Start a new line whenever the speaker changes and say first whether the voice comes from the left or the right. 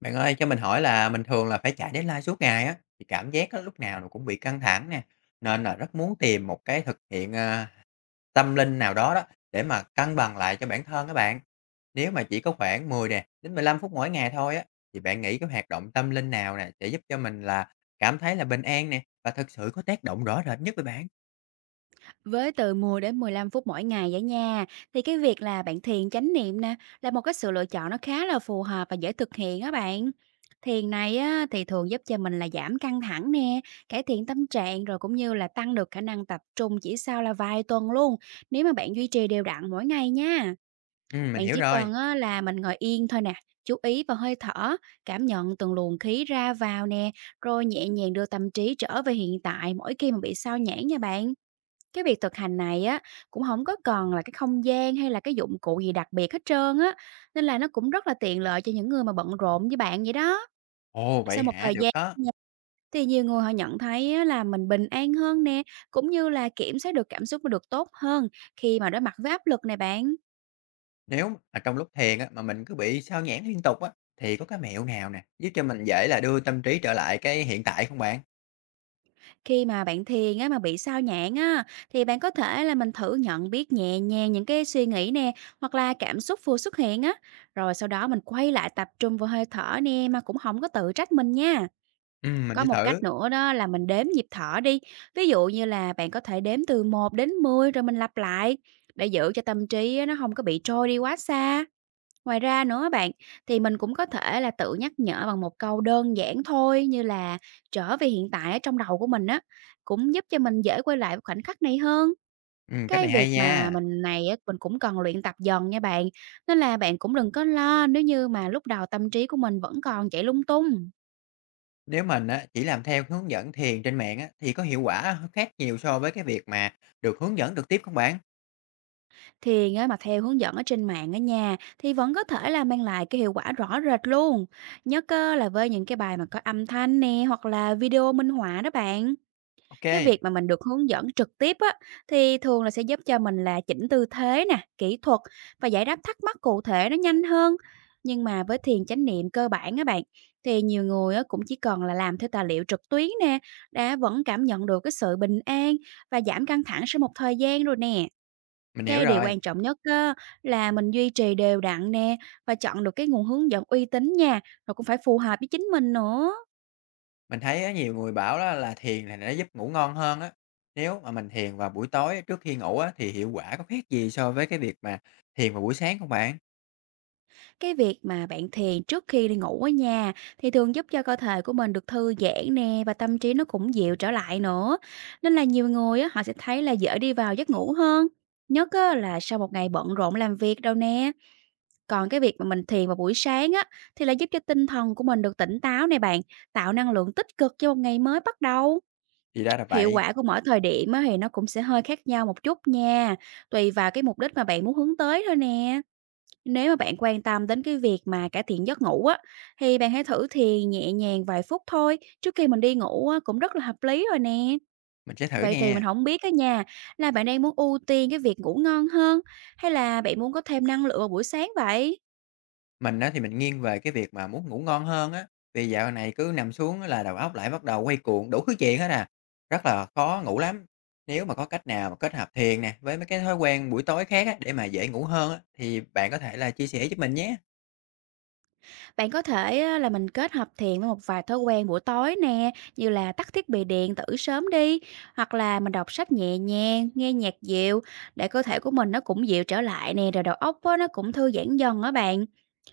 left: Bạn ơi, cho mình hỏi là mình thường là phải chạy deadline suốt ngày á, thì cảm giác á, lúc nào nó cũng bị căng thẳng nè, nên là rất muốn tìm một cái thực hiện, tâm linh nào đó đó, để mà cân bằng lại cho bản thân các bạn. Nếu mà chỉ có khoảng 10 nè, đến 15 phút mỗi ngày thôi á, thì bạn nghĩ cái hoạt động tâm linh nào nè, sẽ giúp cho mình là cảm thấy là bình an nè, và thực sự có tác động rõ rệt nhất với bạn?
right: Với từ 10 đến 15 phút mỗi ngày vậy nha, thì cái việc là bạn thiền chánh niệm nè là một cái sự lựa chọn nó khá là phù hợp và dễ thực hiện á bạn. Thiền này á, thì thường giúp cho mình là giảm căng thẳng nè, cải thiện tâm trạng rồi cũng như là tăng được khả năng tập trung chỉ sau là vài tuần luôn nếu mà bạn duy trì đều đặn mỗi ngày nha.
left: Mình
right: Bạn
left: hiểu
right: chỉ
left: rồi.
right: cần á, là mình ngồi yên thôi nè, chú ý vào hơi thở, cảm nhận từng luồng khí ra vào nè, rồi nhẹ nhàng đưa tâm trí trở về hiện tại mỗi khi mà bị sao nhãng nha bạn. Cái việc thực hành này á, cũng không có cần là cái không gian hay là cái dụng cụ gì đặc biệt hết trơn á, nên là nó cũng rất là tiện lợi cho những người mà bận rộn như bạn vậy đó.
left: Ồ, vậy
right: Sau một
left: hả?
right: thời
left: Được
right: gian
left: đó.
right: nha, thì nhiều người họ nhận thấy á là mình bình an hơn nè, cũng như là kiểm soát được cảm xúc nó được tốt hơn khi mà đối mặt với áp lực này bạn.
left: Nếu mà trong lúc thiền á, mà mình cứ bị sao nhãng liên tục á, thì có cái mẹo nào nè, giúp cho mình dễ là đưa tâm trí trở lại cái hiện tại không bạn?
right: Khi mà bạn thiền á, mà bị sao nhãng á, thì bạn có thể là mình thử nhận biết nhẹ nhàng những cái suy nghĩ nè, hoặc là cảm xúc vừa xuất hiện á. Rồi sau đó mình quay lại tập trung vào hơi thở nè, mà cũng không có tự trách mình nha.
left: Mình
right: Có
left: sẽ
right: một
left: thử.
right: cách nữa đó là mình đếm nhịp thở đi. Ví dụ như là bạn có thể đếm từ một đến 10 rồi mình lặp lại để giữ cho tâm trí á, nó không có bị trôi đi quá xa. Ngoài ra nữa bạn, thì mình cũng có thể là tự nhắc nhở bằng một câu đơn giản thôi như là "trở về hiện tại" ở trong đầu của mình á, cũng giúp cho mình dễ quay lại với khoảnh khắc này hơn.
left: Cách
right: Cái
left: này hay
right: việc mà
left: nha.
right: mình này á, mình cũng cần luyện tập dần nha bạn, nên là bạn cũng đừng có lo nếu như mà lúc đầu tâm trí của mình vẫn còn chạy lung tung.
left: Nếu mình á, chỉ làm theo hướng dẫn thiền trên mạng á, thì có hiệu quả khác nhiều so với cái việc mà được hướng dẫn trực tiếp không bạn?
right: Thiền á, mà theo hướng dẫn ở trên mạng ở nhà thì vẫn có thể là mang lại cái hiệu quả rõ rệt luôn, nhớ cơ là với những cái bài mà có âm thanh nè, hoặc là video minh họa đó bạn. Cái
left: OK,
right: việc mà mình được hướng dẫn trực tiếp á, thì thường là sẽ giúp cho mình là chỉnh tư thế nè, kỹ thuật và giải đáp thắc mắc cụ thể nó nhanh hơn. Nhưng mà với thiền chánh niệm cơ bản á bạn, thì nhiều người á cũng chỉ cần là làm theo tài liệu trực tuyến nè, đã vẫn cảm nhận được cái sự bình an và giảm căng thẳng sau một thời gian rồi nè.
left: mình hiểu
right: Cái điều
left: rồi.
right: quan trọng nhất á, là mình duy trì đều đặn nè và chọn được cái nguồn hướng dẫn uy tín nha, rồi cũng phải phù hợp với chính mình nữa.
left: Mình thấy á, nhiều người bảo á, là thiền là nó giúp ngủ ngon hơn á. Nếu mà mình thiền vào buổi tối trước khi ngủ á, thì hiệu quả có khác gì so với cái việc mà thiền vào buổi sáng không bạn?
right: Cái việc mà bạn thiền trước khi đi ngủ ở nhà thì thường giúp cho cơ thể của mình được thư giãn nè và tâm trí nó cũng dịu trở lại nữa. Nên là nhiều người á, họ sẽ thấy là dễ đi vào giấc ngủ hơn. Nhất á, là sau một ngày bận rộn làm việc đâu nè. Còn cái việc mà mình thiền vào buổi sáng á, thì là giúp cho tinh thần của mình được tỉnh táo nè bạn, tạo năng lượng tích cực cho một ngày mới bắt đầu.
left: Thì ra là
right: Hiệu
left: vậy,
right: quả của mỗi thời điểm á, thì nó cũng sẽ hơi khác nhau một chút nha, tùy vào cái mục đích mà bạn muốn hướng tới thôi nè. Nếu mà bạn quan tâm đến cái việc mà cải thiện giấc ngủ á, thì bạn hãy thử thiền nhẹ nhàng vài phút thôi trước khi mình đi ngủ á, cũng rất là hợp lý rồi nè.
left: mình sẽ thử
right: Vậy thì mình
left: nè.
right: không biết á nha, là bạn đang muốn ưu tiên cái việc ngủ ngon hơn hay là bạn muốn có thêm năng lượng vào buổi sáng vậy?
left: Mình á thì mình nghiêng về cái việc mà muốn ngủ ngon hơn á, vì dạo này cứ nằm xuống á là đầu óc lại bắt đầu quay cuồng đủ thứ chuyện hết à, rất là khó ngủ lắm. Nếu mà có cách nào mà kết hợp thiền nè, với mấy cái thói quen buổi tối khác á, để mà dễ ngủ hơn á, thì bạn có thể là chia sẻ giúp mình nhé.
right: Bạn có thể á, là mình kết hợp thiền với một vài thói quen buổi tối nè, như là tắt thiết bị điện tử sớm đi, hoặc là mình đọc sách nhẹ nhàng, nghe nhạc dịu để cơ thể của mình nó cũng dịu trở lại nè, rồi đầu óc á, nó cũng thư giãn dần á bạn.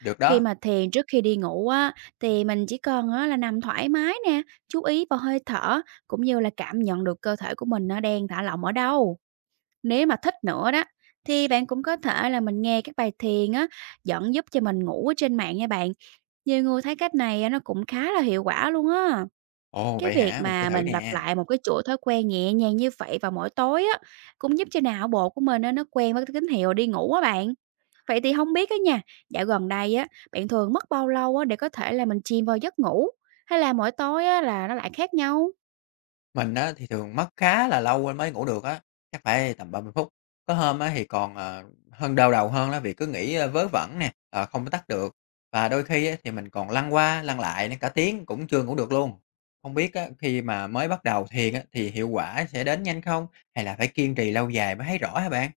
left: Được
right: Khi
left: đó.
right: mà thiền trước khi đi ngủ á, thì mình chỉ cần á là nằm thoải mái nè, chú ý vào hơi thở cũng như là cảm nhận được cơ thể của mình nó đang thả lỏng ở đâu. Nếu mà thích nữa đó, thì bạn cũng có thể là mình nghe các bài thiền á, dẫn giúp cho mình ngủ ở trên mạng nha bạn. Nhiều người thấy cách này á, nó cũng khá là hiệu quả luôn á.
left: Ồ,
right: Cái
left: vậy
right: việc
left: hả? Mình sẽ
right: mà
left: thử
right: mình lặp
left: nè.
right: lại một cái chuỗi thói quen nhẹ nhàng như vậy vào mỗi tối á, cũng giúp cho não bộ của mình á, nó quen với cái tín hiệu đi ngủ á bạn. Vậy thì không biết á nha, dạo gần đây á, bạn thường mất bao lâu á để có thể là mình chìm vào giấc ngủ? Hay là mỗi tối á là nó lại khác nhau?
left: Mình á thì thường mất khá là lâu mới ngủ được á, chắc phải tầm 30 phút. Có hôm á thì còn, hơn đau đầu hơn á vì cứ nghĩ, vớ vẩn nè, không có tắt được. Và đôi khi á thì mình còn lăn qua lăn lại đến cả tiếng cũng chưa ngủ được luôn. Không biết á, khi mà mới bắt đầu thiền á thì hiệu quả sẽ đến nhanh không? Hay là phải kiên trì lâu dài mới thấy rõ hả bạn?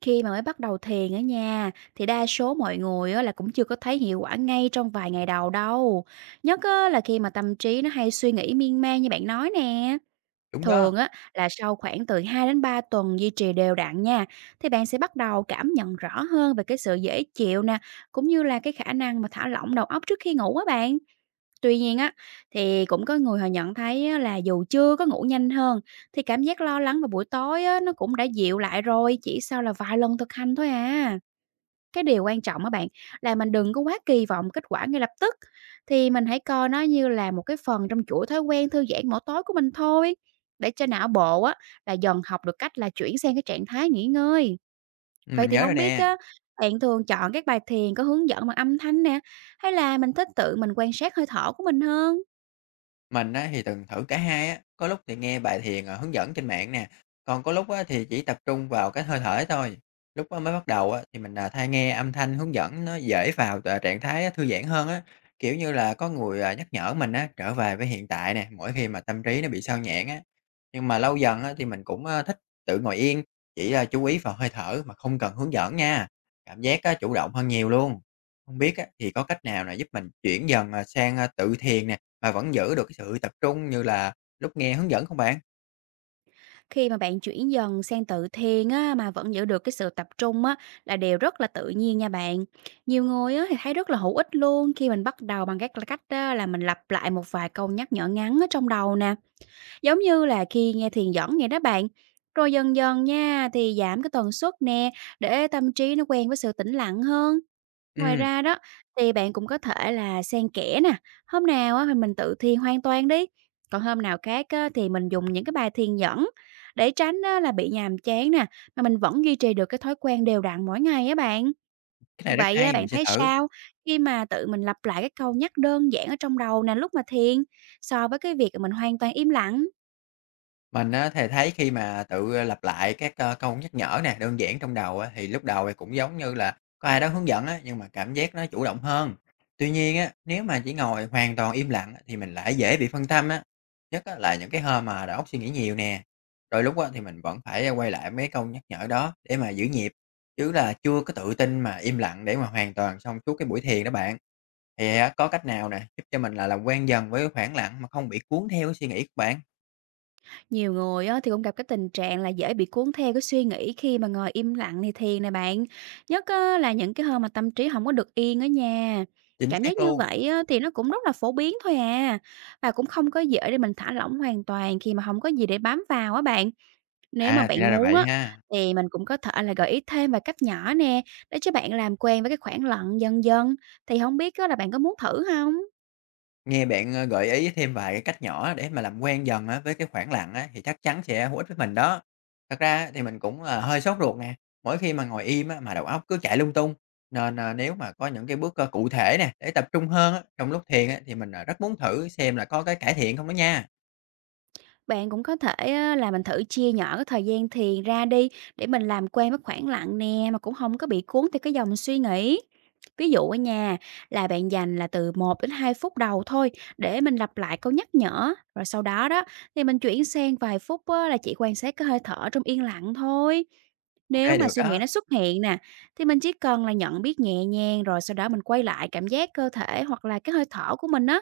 right: Khi mà mới bắt đầu thiền ở nhà, thì đa số mọi người á là cũng chưa có thấy hiệu quả ngay trong vài ngày đầu đâu. Nhất á là khi mà tâm trí nó hay suy nghĩ miên man như bạn nói nè.
left: Đúng đó.
right: Thường á là sau khoảng từ hai đến ba tuần duy trì đều đặn nha, thì bạn sẽ bắt đầu cảm nhận rõ hơn về cái sự dễ chịu nè, cũng như là cái khả năng mà thả lỏng đầu óc trước khi ngủ á bạn. Tuy nhiên á, thì cũng có người họ nhận thấy á là dù chưa có ngủ nhanh hơn, thì cảm giác lo lắng vào buổi tối á, nó cũng đã dịu lại rồi, chỉ sau là vài lần thực hành thôi à. Cái điều quan trọng á bạn là mình đừng có quá kỳ vọng kết quả ngay lập tức, thì mình hãy coi nó như là một cái phần trong chuỗi thói quen thư giãn mỗi tối của mình thôi, để cho não bộ á, là dần học được cách là chuyển sang cái trạng thái nghỉ ngơi.
left: Ừm,
right: Vậy
left: mình
right: thì
left: nhớ rồi
right: không biết
left: nè.
right: á, bạn thường chọn các bài thiền có hướng dẫn bằng âm thanh nè, hay là mình thích tự mình quan sát hơi thở của mình hơn?
left: Mình á thì từng thử cả hai á, có lúc thì nghe bài thiền, hướng dẫn trên mạng nè, còn có lúc á thì chỉ tập trung vào cái hơi thở thôi. Lúc á mới bắt đầu á thì mình, thay nghe âm thanh hướng dẫn nó dễ vào trạng thái á, thư giãn hơn á, kiểu như là, có người, nhắc nhở mình á trở về với hiện tại nè, mỗi khi mà tâm trí nó bị sao nhãng á. Nhưng mà lâu dần á thì mình cũng, thích tự ngồi yên, chỉ là chú ý vào hơi thở mà không cần hướng dẫn nha, cảm giác á chủ động hơn nhiều luôn. Không biết á thì có cách nào là giúp mình chuyển dần, sang, tự thiền nè, mà vẫn giữ được cái sự tập trung như là lúc nghe hướng dẫn không bạn?
right: Khi mà bạn chuyển dần sang tự thiền á, mà vẫn giữ được cái sự tập trung á, là điều rất là tự nhiên nha bạn. Nhiều người á, thì thấy rất là hữu ích luôn khi mình bắt đầu bằng các cách á, là mình lặp lại một vài câu nhắc nhở ngắn ở trong đầu nè. Giống như là khi nghe thiền dẫn nghe đó bạn. Rồi dần dần nha thì giảm cái tần suất nè để tâm trí nó quen với sự tĩnh lặng hơn. Ngoài
left: Ừm,
right: ra đó, thì bạn cũng có thể là xen kẽ nè, hôm nào á thì mình tự thiền hoàn toàn đi, còn hôm nào khác á thì mình dùng những cái bài thiền dẫn để tránh á là bị nhàm chán nè, mà mình vẫn duy trì được cái thói quen đều đặn mỗi ngày á bạn.
left: cái này rất
right: Vậy á
left: hay, mình
right: bạn
left: sẽ
right: thấy
left: thử.
right: sao khi mà tự mình lặp lại cái câu nhắc đơn giản ở trong đầu nè lúc mà thiền, so với cái việc mình hoàn toàn im lặng?
left: Mình á thì thấy khi mà tự lặp lại các, câu nhắc nhở nè, đơn giản trong đầu á, thì lúc đầu thì cũng giống như là có ai đó hướng dẫn á, nhưng mà cảm giác nó chủ động hơn. Tuy nhiên á, nếu mà chỉ ngồi hoàn toàn im lặng á, thì mình lại dễ bị phân tâm á, nhất á là những cái hôm mà đầu óc suy nghĩ nhiều nè. Đôi lúc á thì mình vẫn phải quay lại mấy câu nhắc nhở đó để mà giữ nhịp, chứ là chưa có tự tin mà im lặng để mà hoàn toàn xong suốt cái buổi thiền đó bạn. Thì á, có cách nào nè, giúp cho mình là làm quen dần với cái khoảng lặng mà không bị cuốn theo cái suy nghĩ của bạn?
right: Nhiều người á, thì cũng gặp cái tình trạng là dễ bị cuốn theo cái suy nghĩ khi mà ngồi im lặng thì thiền nè bạn. Nhất á, là những cái hôm mà tâm trí không có được yên ở nhà.
left: Chính
right: Cảm giác
left: xác
right: như
left: luôn.
right: vậy á, thì nó cũng rất là phổ biến thôi à. Và cũng không có dễ để mình thả lỏng hoàn toàn khi mà không có gì để bám vào á bạn. Nếu mà
left: À, thì
right: bạn
left: ra là
right: muốn
left: vậy
right: á,
left: ha.
right: thì mình cũng có thể là gợi ý thêm vài cách nhỏ nè để cho bạn làm quen với cái khoảng lặng dần dần. Thì không biết á, là bạn có muốn thử không?
left: Nghe bạn, gợi ý thêm vài cái cách nhỏ để mà làm quen dần á với cái khoảng lặng á, thì chắc chắn sẽ hữu ích với mình đó. Thật ra á thì mình cũng, hơi sốt ruột nè, mỗi khi mà ngồi im á, mà đầu óc cứ chạy lung tung, nên, nếu mà có những cái bước, cụ thể nè, để tập trung hơn á, trong lúc thiền á, thì mình, rất muốn thử xem là có cái cải thiện không đó nha.
right: Bạn cũng có thể á, là mình thử chia nhỏ cái thời gian thiền ra đi để mình làm quen với khoảng lặng nè mà cũng không có bị cuốn theo cái dòng suy nghĩ. Ví dụ ở nhà là bạn dành là từ 1 đến 2 phút đầu thôi để mình lặp lại câu nhắc nhở, rồi sau đó đó thì mình chuyển sang vài phút á, là chỉ quan sát cái hơi thở trong yên lặng thôi.
left: OK
right: Nếu mà
left: được
right: suy nghĩ
left: đó.
right: nó xuất hiện nè thì mình chỉ cần là nhận biết nhẹ nhàng, rồi sau đó mình quay lại cảm giác cơ thể hoặc là cái hơi thở của mình á,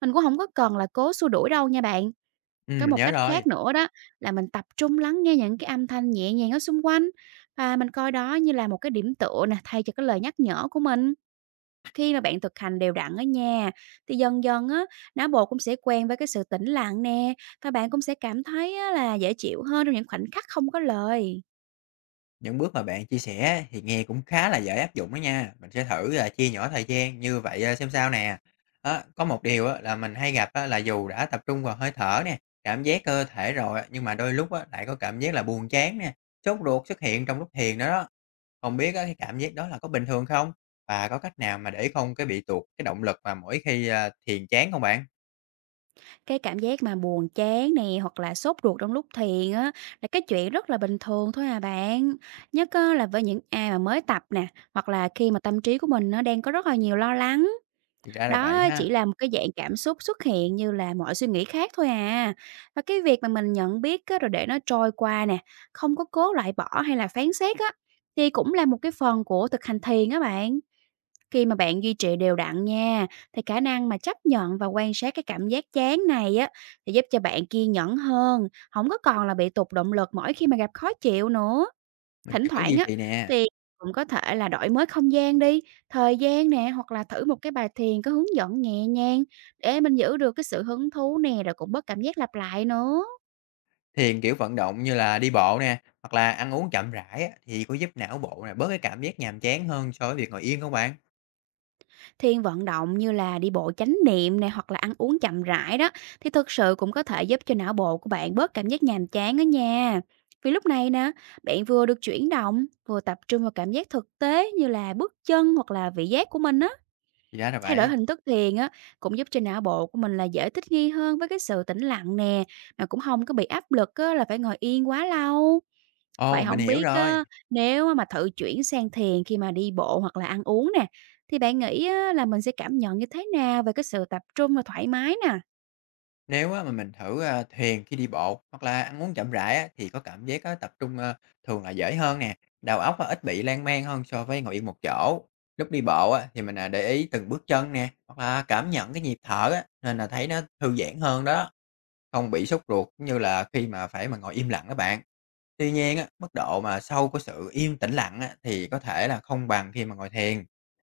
right: mình cũng không có cần là cố xua đuổi đâu nha bạn. Có
left: Mình
right: một
left: nhớ
right: cách
left: rồi.
right: khác nữa đó là mình tập trung lắng nghe những cái âm thanh nhẹ nhàng ở xung quanh, và mình coi đó như là một cái điểm tựa nè, thay cho cái lời nhắc nhở của mình. Khi mà bạn thực hành đều đặn ở nhà thì dần dần á, não bộ cũng sẽ quen với cái sự tĩnh lặng nè, và bạn cũng sẽ cảm thấy á, là dễ chịu hơn trong những khoảnh khắc không có lời.
left: Những bước mà bạn chia sẻ thì nghe cũng khá là dễ áp dụng đó nha. Mình sẽ thử là chia nhỏ thời gian như vậy xem sao nè. Á, có một điều á, là mình hay gặp á, là dù đã tập trung vào hơi thở nè, cảm giác cơ thể rồi á, nhưng mà đôi lúc á, lại có cảm giác là buồn chán nè, sốt ruột xuất hiện trong lúc thiền đó đó. Không biết á, cái cảm giác đó là có bình thường không? Và có cách nào mà để không cái bị tuột cái động lực mà mỗi khi thiền chán không bạn?
right: Cái cảm giác mà buồn chán nè, hoặc là sốt ruột trong lúc thiền á, là cái chuyện rất là bình thường thôi à bạn. Nhất á, là với những ai mà mới tập nè, hoặc là khi mà tâm trí của mình nó đang có rất là nhiều lo lắng.
left: Thì ra là vậy
right: Đó
left: ha.
right: chỉ là một cái dạng cảm xúc xuất hiện như là mọi suy nghĩ khác thôi à. Và cái việc mà mình nhận biết á, rồi để nó trôi qua nè, không có cố loại bỏ hay là phán xét á, thì cũng là một cái phần của thực hành thiền á bạn. Khi mà bạn duy trì đều đặn nha, thì khả năng mà chấp nhận và quan sát cái cảm giác chán này á, thì giúp cho bạn kiên nhẫn hơn, không có còn là bị tụt động lực mỗi khi mà gặp khó chịu nữa.
left: Mình
right: Thỉnh
left: sẽ cố
right: thoảng
left: duy
right: á,
left: trì nè.
right: thì cũng có thể là đổi mới không gian đi, thời gian nè, hoặc là thử một cái bài thiền có hướng dẫn nhẹ nhàng để mình giữ được cái sự hứng thú nè, rồi cũng bớt cảm giác lặp lại nữa.
left: Thiền, kiểu, vận động như là đi bộ nè, hoặc là ăn uống chậm rãi á, thì có giúp não bộ là bớt cái cảm giác nhàm chán hơn so với việc ngồi yên hông bạn?
right: Thiền vận động như là đi bộ chánh niệm nè, hoặc là ăn uống chậm rãi đó, thì thực sự cũng có thể giúp cho não bộ của bạn bớt cảm giác nhàm chán ở nhà. Vì lúc này nè, bạn vừa được chuyển động, vừa tập trung vào cảm giác thực tế như là bước chân hoặc là vị giác của mình á.
left: Thì ra là
right: Thay đổi
left: vậy.
right: hình thức thiền á, cũng giúp cho não bộ của mình là dễ thích nghi hơn với cái sự tĩnh lặng nè, mà cũng không có bị áp lực á là phải ngồi yên quá lâu. Vậy
left: Ồ, mình
right: không
left: hiểu
right: biết
left: rồi.
right: á, nếu mà thử chuyển sang thiền khi mà đi bộ hoặc là ăn uống nè, thì bạn nghĩ á là mình sẽ cảm nhận như thế nào về cái sự tập trung và thoải mái nè?
left: Nếu á mà mình thử, thiền khi đi bộ hoặc là ăn uống chậm rãi á, thì có cảm giác á tập trung, thường là dễ hơn nè, đầu óc á ít bị lan man hơn so với ngồi yên một chỗ. Lúc đi bộ á, thì mình, để ý từng bước chân nè, hoặc là cảm nhận cái nhịp thở á, nên là thấy nó thư giãn hơn đó, không bị sốt ruột như là khi mà phải mà ngồi im lặng các bạn. Tuy nhiên á, mức độ mà sâu của sự yên tĩnh lặng á, thì có thể là không bằng khi mà ngồi thiền.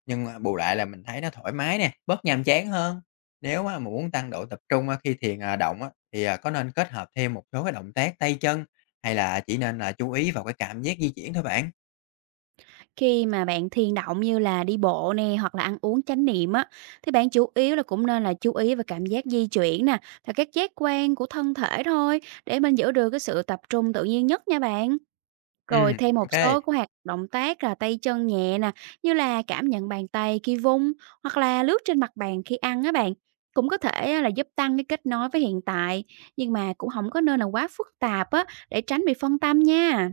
left: Nhưng mà bù lại là mình thấy nó thoải mái nè, bớt nhàm chán hơn. Nếu mà muốn tăng độ tập trung á, khi thiền động á, thì có nên kết hợp thêm một số cái động tác tay chân hay là chỉ nên là chú ý vào cái cảm giác di chuyển thôi bạn?
right: Khi mà bạn thiền động như là đi bộ nè, hoặc là ăn uống chánh niệm á, thì bạn chủ yếu là cũng nên là chú ý về cảm giác di chuyển nè, và các giác quan của thân thể thôi, để mình giữ được cái sự tập trung tự nhiên nhất nha bạn.
left: Ừ,
right: Rồi thêm một
left: OK.
right: số của hoạt động tác là tay chân nhẹ nè, như là cảm nhận bàn tay khi vung hoặc là lướt trên mặt bàn khi ăn á bạn. Cũng có thể á, là giúp tăng cái kết nối với hiện tại, nhưng mà cũng không có nên là quá phức tạp á để tránh bị phân tâm nha.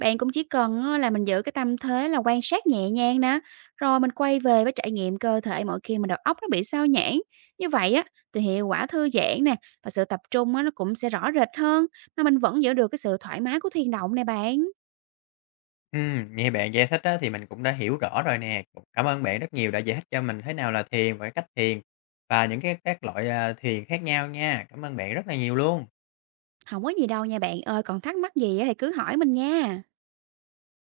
right: Bạn cũng chỉ cần á, là mình giữ cái tâm thế là quan sát nhẹ nhàng nè, rồi mình quay về với trải nghiệm cơ thể mỗi khi mà đầu óc nó bị sao nhãng. Như vậy á thì hiệu quả thư giãn nè, và sự tập trung á nó cũng sẽ rõ rệt hơn, mà mình vẫn giữ được cái sự thoải mái của thiền động này bạn.
left: Ừ, nghe bạn giải thích á, thì mình cũng đã hiểu rõ rồi nè. Cảm ơn bạn rất nhiều đã giải thích cho mình thế nào là thiền và cái cách thiền và những cái các loại thiền khác nhau nha. Cảm ơn bạn rất là nhiều luôn.
right: Không có gì đâu nha bạn ơi, còn thắc mắc gì á thì cứ hỏi mình nha.